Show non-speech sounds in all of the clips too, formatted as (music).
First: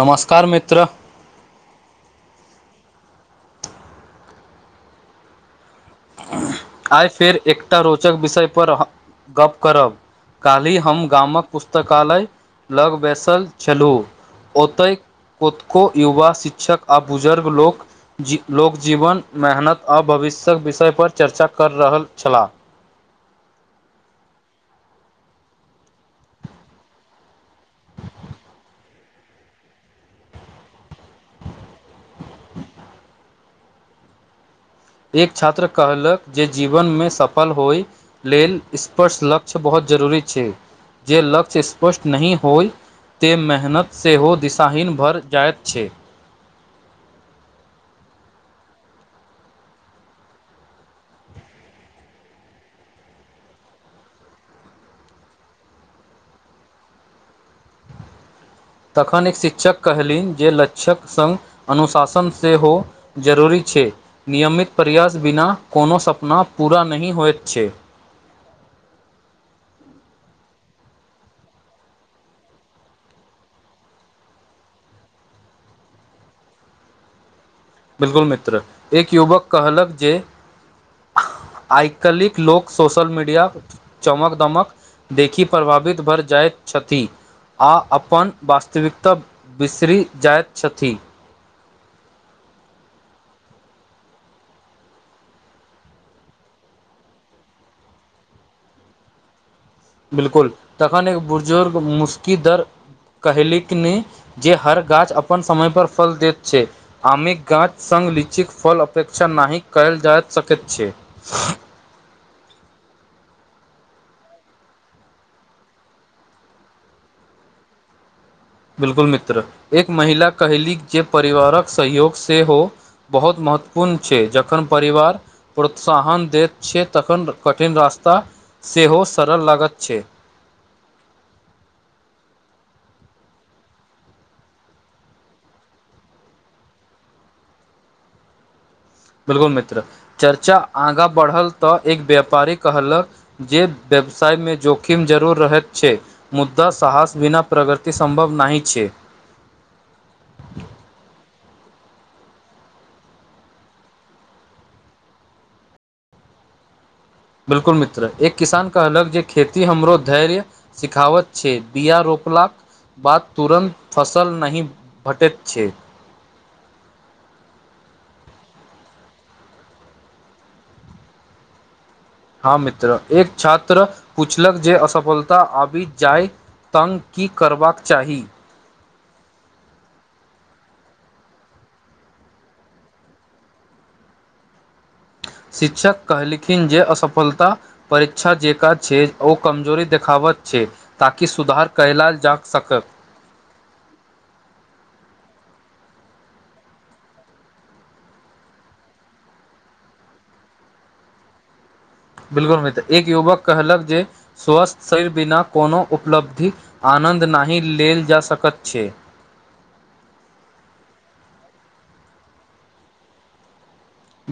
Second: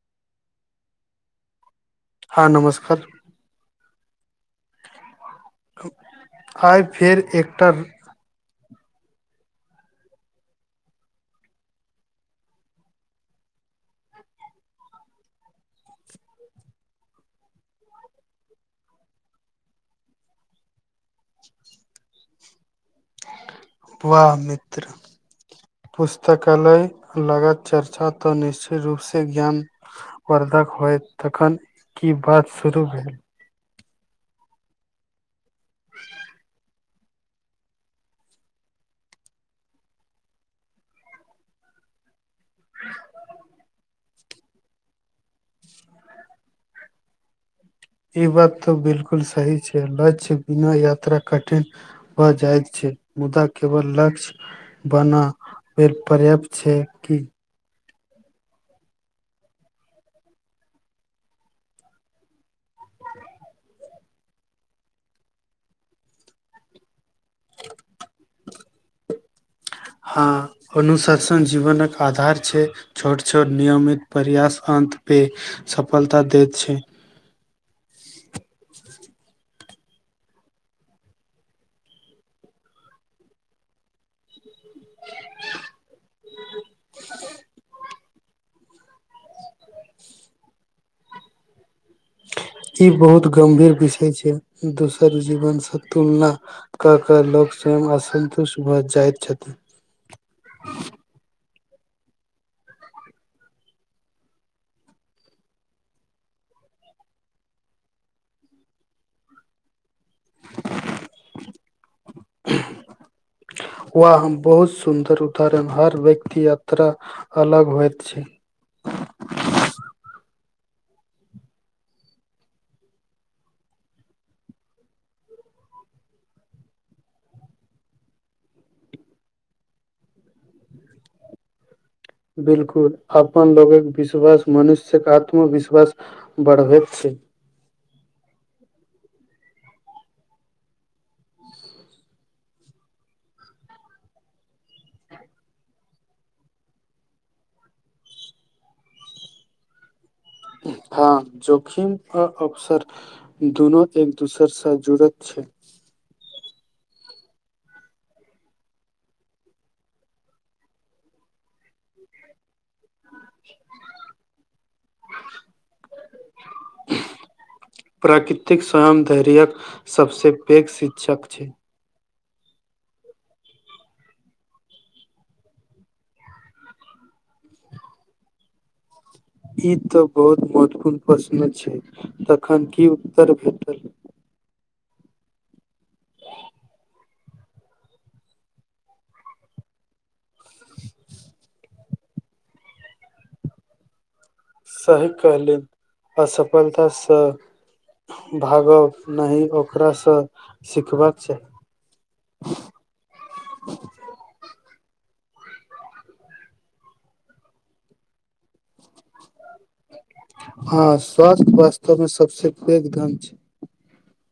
नमस्कार मित्र हँ नमस्कार ख (unintelligible) आइ फेर एकटा रोचक विषय पर गप करब काल्हि हम गामक पुस्तकालय लग बैसल छलहुँ ओतय कतको युवा शिक्षक आ बुजुर्ग लोक लोक जीवन मेहनत आ भविष्य विषय पर चर्चा कर कर रहल छलाह वाह मित्र (unintelligible) पुस्तकालय लगत चर्चा तऽ निश्चित रूपसँ ज्ञान वधि होइत तखन की बात शुरू भेल एक छात्र कहलक जे जीवनमे सफल होय लेल स्पश लक्ष्य बहुत जरूरी छै जे लक्ष्य स्पष्ट नहि होइ ते मेहनत सेहो दिशाहिन भय जाइत छैक ई बात तऽ बिलकुल सही छै लक्ष्य बिना यात्रा कठिन भ जायत छै मुद्दा केवल लक्ष्य बना पर्याप्त छै कि तखन एक शिक्षक कहलनि जे लक्षक सङ्ग अनुशासन सेहो जरूरी छै नियमित प्रयास बिना कोनो सपना पूरा नहि होइत छै (inaudible) (unintelligible) हँ अनुशासन जीवनक आधार छैक छोट छोट नियमित प्रयास अन पे सफलता दैत छै बिलकुल मित्र एक युवक कहलक जे आइकलिक लोक सोशल मीडिया चमक दमक देखि प्रभावित भय जाइत छथि आ अपन वास्तविकता बिसरि जाइत छथि (inaudible) ई बहुत गंभीर विषय छै दोसर जीवन से तुलना क केँ लोक सब म असल तऽ सुबह जाइत छथि त बिलकुल तखन एक बुजुर्ग मुस्की दर कहलक नहि जे हर गाछ अपन समय पर फल दैत छै आमक गाछ सब लीचीकेँ फल अपेक्षा नहि कयल जा सकैत छै (inaudible) वाह हम बहुत सुन्दर उदाहरण हर व्यक्ति यात्रा अलग होइत छैक बिलकुल मित्र एक महिला कहली जे परिवारक सहयोग से हो बहुत मन महत्वपूर्ण छै जखन परिवार प्रोत्साहन दैत छै तखन कठिन रास्ता सेहो सरल लागैत छै बिलकुल अपन लोकक विश्वास मनुष्यक आत्मविश्वास बढ़बैत छैक बिल्कुल मित्र चर्चा आगाँ बढ़ल तऽ एक व्यापारी कहलक जे व्यापार व्यवसायमे जोखिम जरूर रहैत छै मुदा साहस बिना प्रगति सम्भव नहि छैक (inaudible) (unintelligible) हँ जोखीम अ अवसर दुनु एक दोसर सँ जुड़त छै बिलकुल मित्र एक किसान कहलक जे खेती हमरो धैर्य सिखावत छैक बिया रोपलाक बाद तुरन्त फसल नहि भटैत छै प्रकी (unintelligible) तिक स्वयं धैर्य्यक सभसे पैघ शिक्षक छै हँ मित्र एक छात्र पूछलक जे असफलता आबि जाय तङ्ग की करबाक चाही ई तऽ बहुत महत्वपूर्ण प्रश्न छैक तखन की उत्तर भेटल (inaudible) (inaudible) शिक्षक कहलखिन जे असफलता परीक्षा जेकाँ छै ओ कमजोरी देखाब छै ताकि सुधार कयल जा सकत सही कहलिन असफलतासँ भागब नहि ओकरासँ सिखबाक चाही बिलकुल मित्र एक युवक कहलक जे स्वस्थ शरीर बिना कोनो उपलब्धि आनन्द नहि लेल जा सकैत छैक हँ स्वास्थ्य वास्तवमे सबसे पैघ धन छैक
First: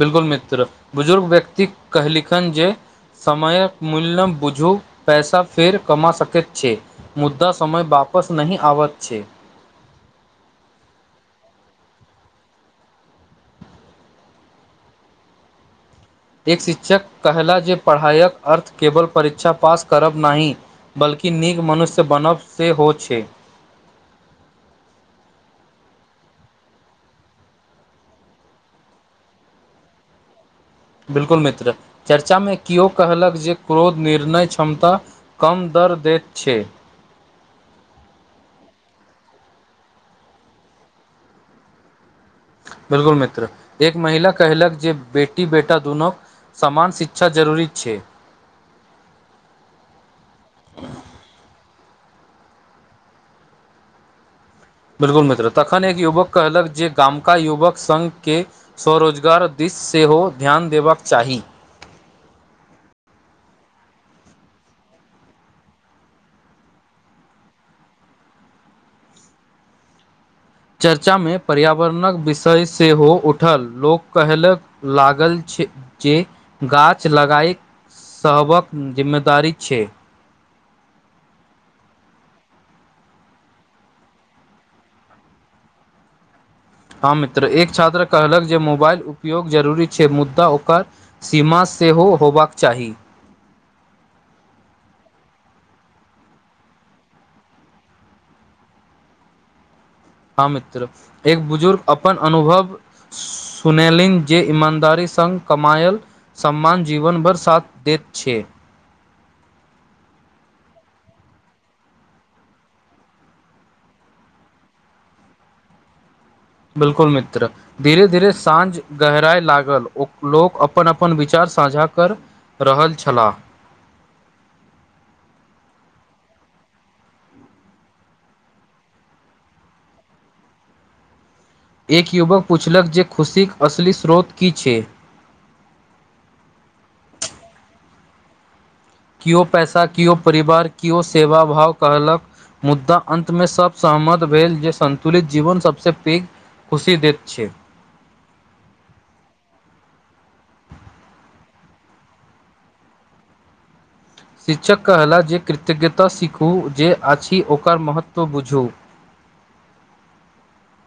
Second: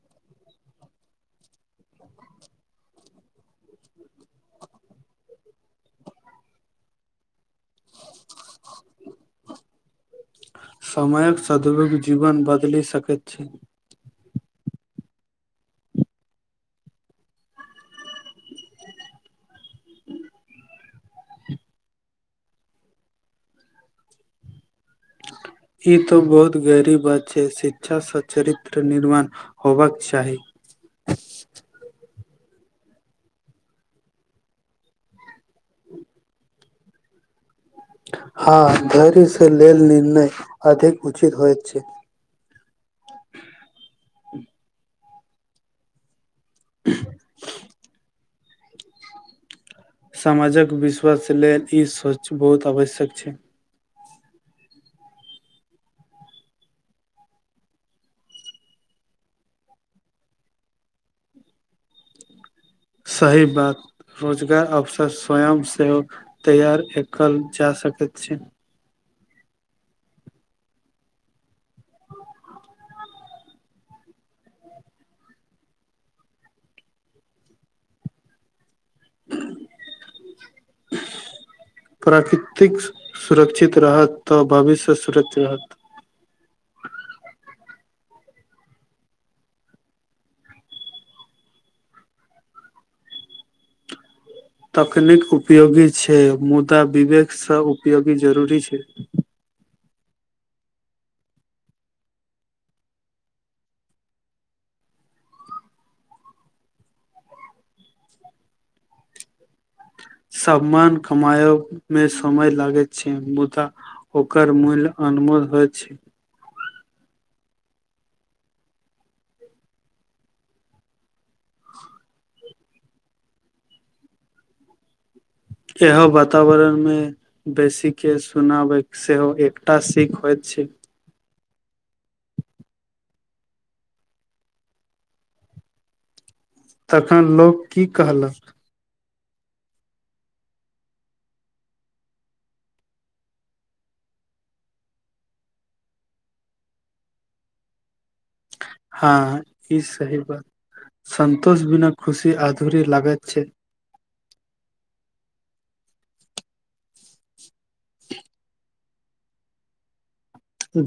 बिलकुल मित्र बुजुर्ग व्यक्ति कहलिखन जे समयक मूल्यमे बूझू पैसा फेर कमा सकैत छै मुद्दा समय वा पस नहि आबैत छै समयक सदभग जीवन बदलि सकैत छैक एक शिक्षक कहला जे पढ़ायक अर्थ केवल परीक्षा पास करब नहि बल्कि की नीक मनुष्य बनब सेहो छैक ई तऽ बहुत गहरा बात छै शिक्षासँ चरित्र निर्माण होबाक चाही बिल्कुल मित्र चर्चामे किओ कहलक जे क्रोध निर्णय क्षमता कम क दै कर दैत छैक हँ धैर्य से लेल निर्णय अधिक उचित होइत छैक बिलकुल मित्र एक महिला कहलक जे बेटी बेटा दुनो समान शिक्षा जरूरी छै समाजक विश्वास लेल ई सोच बहुत आवश्यक छै बिलकुल मित्र तखन एक युवक कहलक जे गामका युवक संघ के स्वरोजगार दिस सेहो ध्यान देबाक चाही सही बात रोजगार अवसर स्वयं सेहो तैयार एकल जा सकत छी चर्चा मे पर्यावरणक विषय सेहो उठल लोक कहलक लागल जे गाछ लगाएक सभक जिम्मेदारी छै (inaudible) प्राकृतिक सुरक्षित रहत तऽ भविष्य सुरक्षित रहत (inaudible) हँ मित्र एक छात्र कहलक जे मोबाइल उपयोग जरूरी छै मुद्दा ओकर सीमा सेहो होबाक चाही तकनीक उपयोगी छै मुदा विवेक स उपयोगी जरूरी छै (inaudible) हँ मित्र एक बुजुर्ग अपन अनुभव सुनेलनि जे ईमानदारी संग कमायल सम्मान जीवन भर साथ देत छै (inaudible) सम्मान कमायब मे समय लागैत छै मुदा ओकर मूल्य अनमो ल होइत छै बिलकुल मित्र धीरे धीरे साँझ गहराई लागल ओ लोक अपन अपन विचार साझा कर रहल छला एह वातावरणमे बेसीके सुनाबै सेहो एकटा सीख होइत छै एक युवक पुछलक जे खुशीक असली स्रोत की छै (inaudible) तखन लोक की कहलक किओ पैसा किओ परिवार किओ सेवा भाव कहलक मुद्दा अन्तमे सब सहमत भेल जे संतुलित जीवन सबसे पैघ खुशी देत छै हाँ ई सही बात सन्तोष बिना खुशी अधूरे लागैत छै शिक्षक कहला जे कृतज्ञता सिखू जे आछि ओकर महत्व बुझू (inaudible)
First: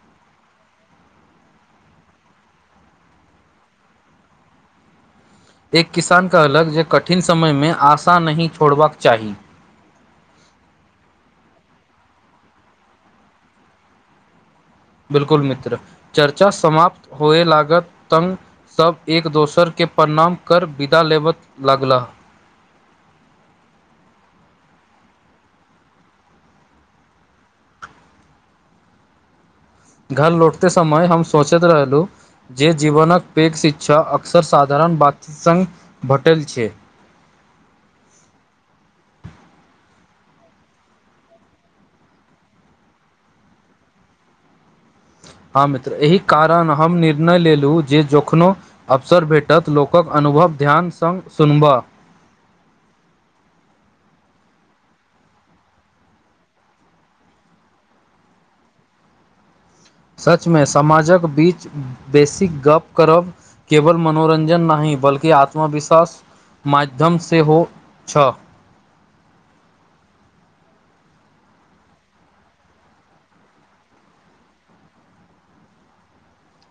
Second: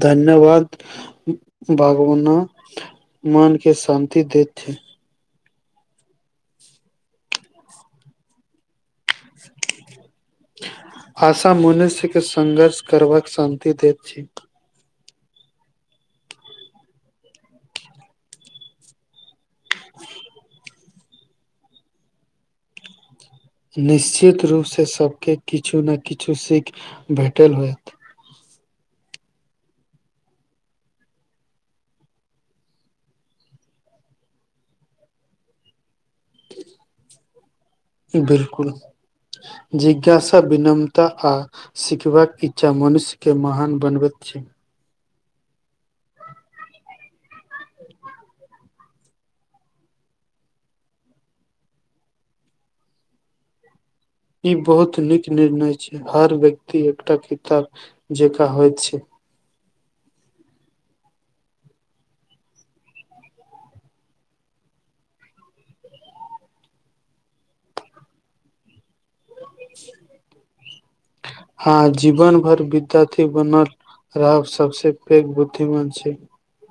धन्यवाद भगवना मान के शान्ति देथिन एक किसान कहलक जे कठिन समयमे आशा नहि छोड़बाक चाही आशा मनुष्यके संघर्ष करबाक शान्ति दैत छी बिल्कुल मित्र चर्चा समाप्त होए लागत तंग सब एक दोसरके प्रणाम कर विदा लेबय लगलाह निश्चित रूपसे सबके किछु ने किछु सीख भेटल होयत (inaudible) घर लौटते समय हम सोचैत रहलु जे जीवनक पैघ शिक्षा अक्सर साधारण बात संग भेटल छै बिल्कुल जिज्ञासा विनम्रता आ सिखबाक इच्छा मनुष्य के महान बनबैत (unintelligible) हाँ मित्र एहि कारण हम निर्णय लेलु जे जखनो अवसर भेटत लोकक अन अनुभव ध्यान संग सुनबह ई बहुत नीक निर्णय छै हर व्यक्ति एकटा किताब जकाँ होइत छै सचमे समाजक बीच बेसिक गप करब केवल मनोरंजन नाहि बल्कि आत्मविश्वास माध्यम सेहो हो छ (inaudible) हाँ जीवन भर विद्यार्थी बनल रह सबसू पैघ बुद्धिमान छै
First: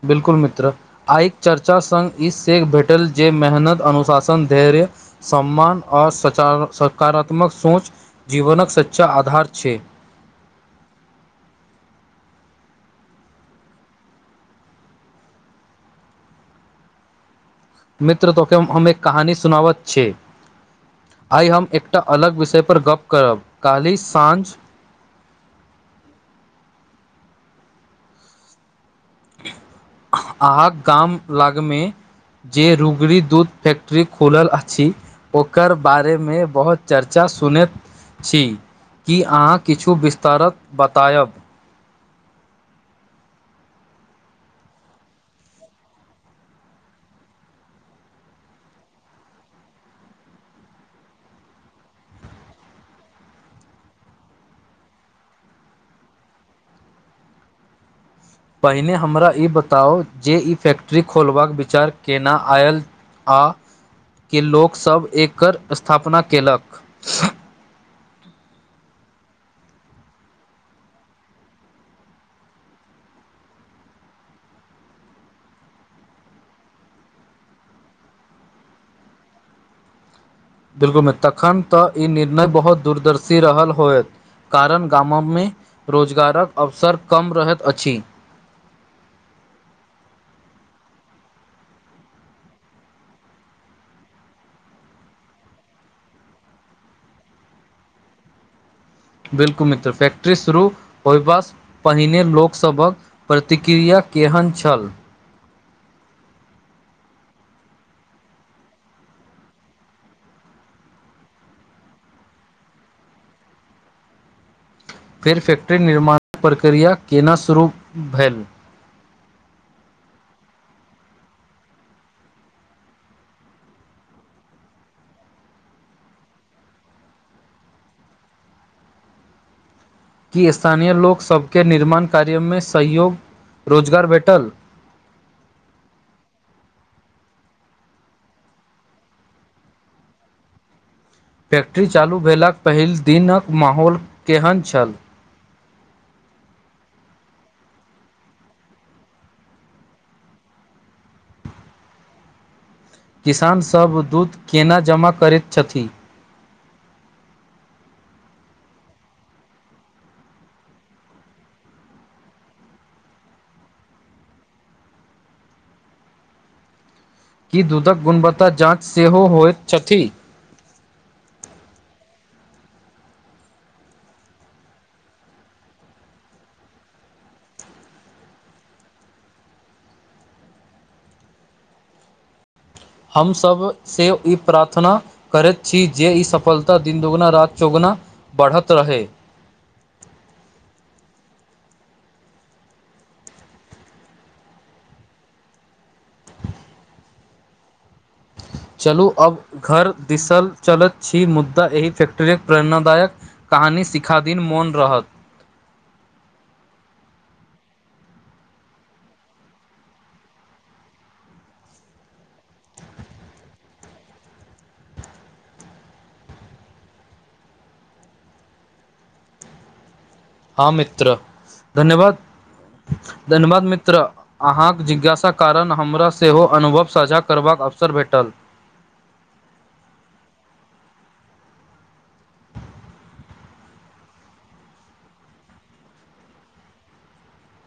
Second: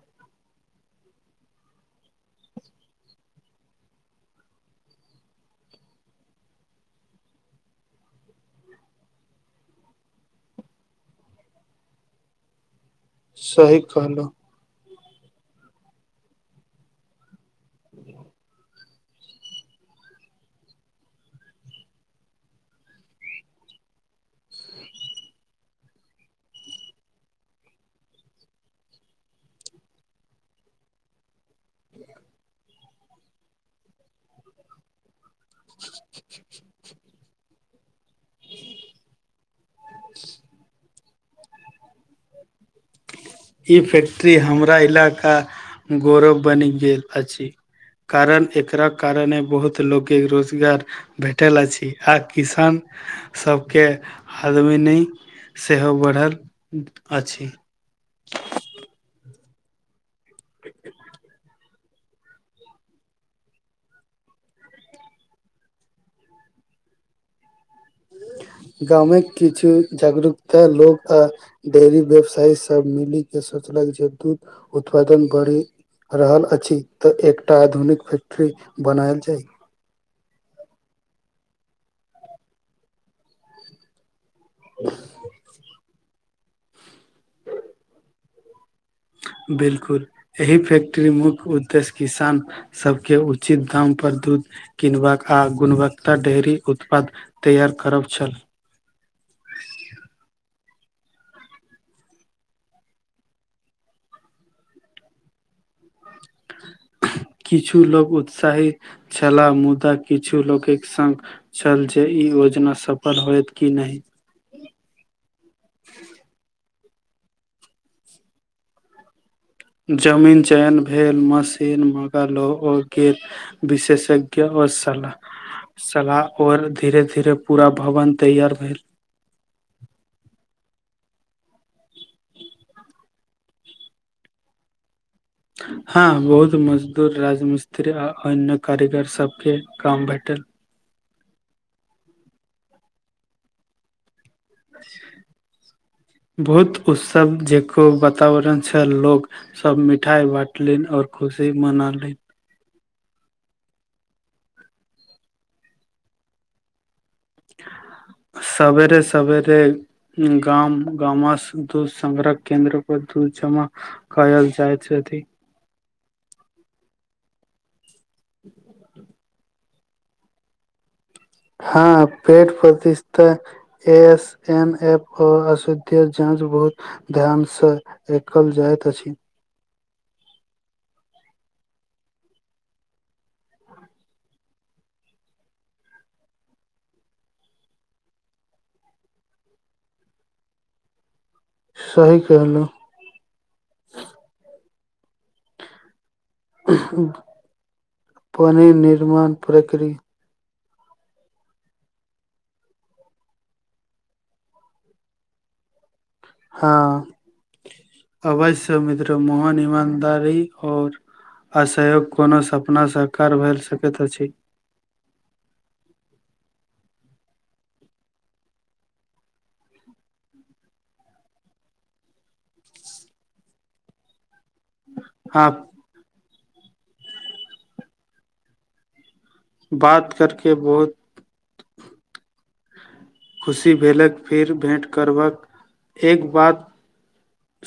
बिल्कुल मित्र आइके चर्चा संग ई सेख भेटल जे मेहनत अनुशासन धैर्य सम्मान ओर सचारक सकारात्मक सोच जीवनक सच्चा आधार छै (inaudible) सही कहलौ मित्र तो के हम एक कहानी सुनावैत छी आय हम एकटा अलग विषयपर गप करब काल्हि साँझ (inaudible) अहाँ गाम लगमे जे रुगरी दूध फैक्टरी खोल आ छी ओकर बारेमे बहुत चर्चा सुनैत छी कि अहाँ किछु विस्तार बतायब ई फैक्ट्री हमरा इलाका गौरव बनि गेल अछि कारण एकरा कारणे बहुत लोककेँ रोजगार भेटल अछि आ किसान सबके आमदनी सेहो बढ़ल अछि पहिने हमरा ई बताउ जे ई फैक्ट्री खोलबाक विचार केना आयल आ लोकसब एकर स्थापना कयलक (unintelligible) (unintelligible) गाममे किछु जागरूक लोग आ डेयरी व्यवसायी सब मिली के सोच लागै छै दूध उत्पादन बढ़ी रहल अछि तऽ एकटा आधुनिक फैक्ट्री बनायल जाय बिलकुल तखन तऽ ई निर्णय बहुत दूरदर्शी रहल होयत कारण गाममे मे रोजगारक अवसर कम रहैत अछि (inaudible) बिलकुल एहि फैक्ट्री मुख्य उद्देश्य किसान सबके उचित दाम पर दुध किनबाक आ गुणवत्ता डेयरी उत्पाद तैयार करब छल ह (unintelligible) बिल्कुल मित्र फैक्ट्री शुरू होयबासँ पहिने लोक सभक प्रतिक्रिया केहन छल (inaudible) किछु लोक उत्साहित छला मुदा किछु लोक संग छल जे ई योजना सफल होयत कि नइ (inaudible) फेर फैक्ट्री निर्माण प्रक्रिया केना शुरू भेल जमीन चयन भेल मशीन मंगायल गेल औके विशेषज्ञ आ सलाह सलाह और धीरे धीरे पूरा भवन तैयार भेल (inaudible) स्थानीय लोक सभके निर्माण कार्य में सहयोग रोजगार भेटल हँ बहुत मजदूर राजमिस्त्री आ अन्य कारीगर सबके काम भेटल त (unintelligible) फैक्ट्री चालू भेलाक पहिल दिनक माहौल केहन छल (inaudible) बहुत उत्सव जेकाँ वातावरण छल सब मिठाई बाटलनि और खुश से मनालै किसान सब दूध केना जमा करैत छथि (inaudible) सवेरे सवेरे गाम दूध संग्रह केन्द्र पर दु जमा कयल जाइत अछि ह (inaudible) की दुधक गुणवत्ता जाँच सेहो होइत छथि हँ पेथ प्रतिस्ठा एस एन एफ ओ असुद (unintelligible) के जाँच बहुत ध्यान से एकल जाइत अछि हमसभ से ई प्रार्थना करैत छी जे ई सफलता दिन दुगुना रात चौगुना बढ़त रहै सही कहलु पनि चलू निर्माण अब घर प्रक्रिया दिसल चलैत छी मुद्दा एहि फैक्ट्री प्रेरणादायक कहानी सिखा दीन मोन रहत (inaudible) हँ अवश्य मित्र मोहन ईमानदारी आओर असहयोग कोनो सपना सकार भेल सकैत अछि (inaudible) हँ मित्र धन्यवाद धन्यवाद मित्र अहाँ जिज्ञासा आप कारण हमरा सेहो अनुभव साझा करबाक अवसर भेटल बात करके बहुत खुशी भेलक फेर भेँट करबाक एक बात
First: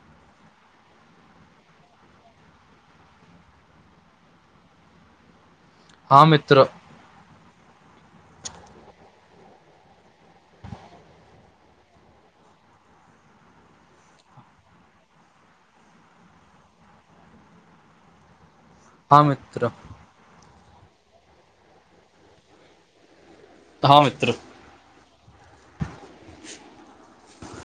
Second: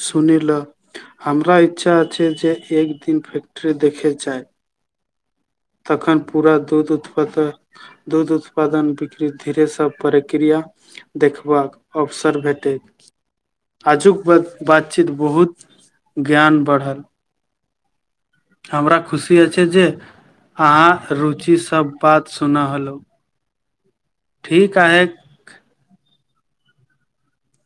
सुनि लऽ हमरा इच्छा छै जे एक दिन फैक्ट्ररी देखय जाइ तखन हँ पूरा मित्र दूध उत्पादन दूध उत्पादन धीरेसभ प्रक्रिया देखबाक अवसर भेटैत आजुक बात बातचीत बहुत ज्ञान बढ़ल हमरा हँ खुशी अछि मित्र जे अहाँ रुचि सब बात सुनऽ होलहु हँ मित्र ठीक ह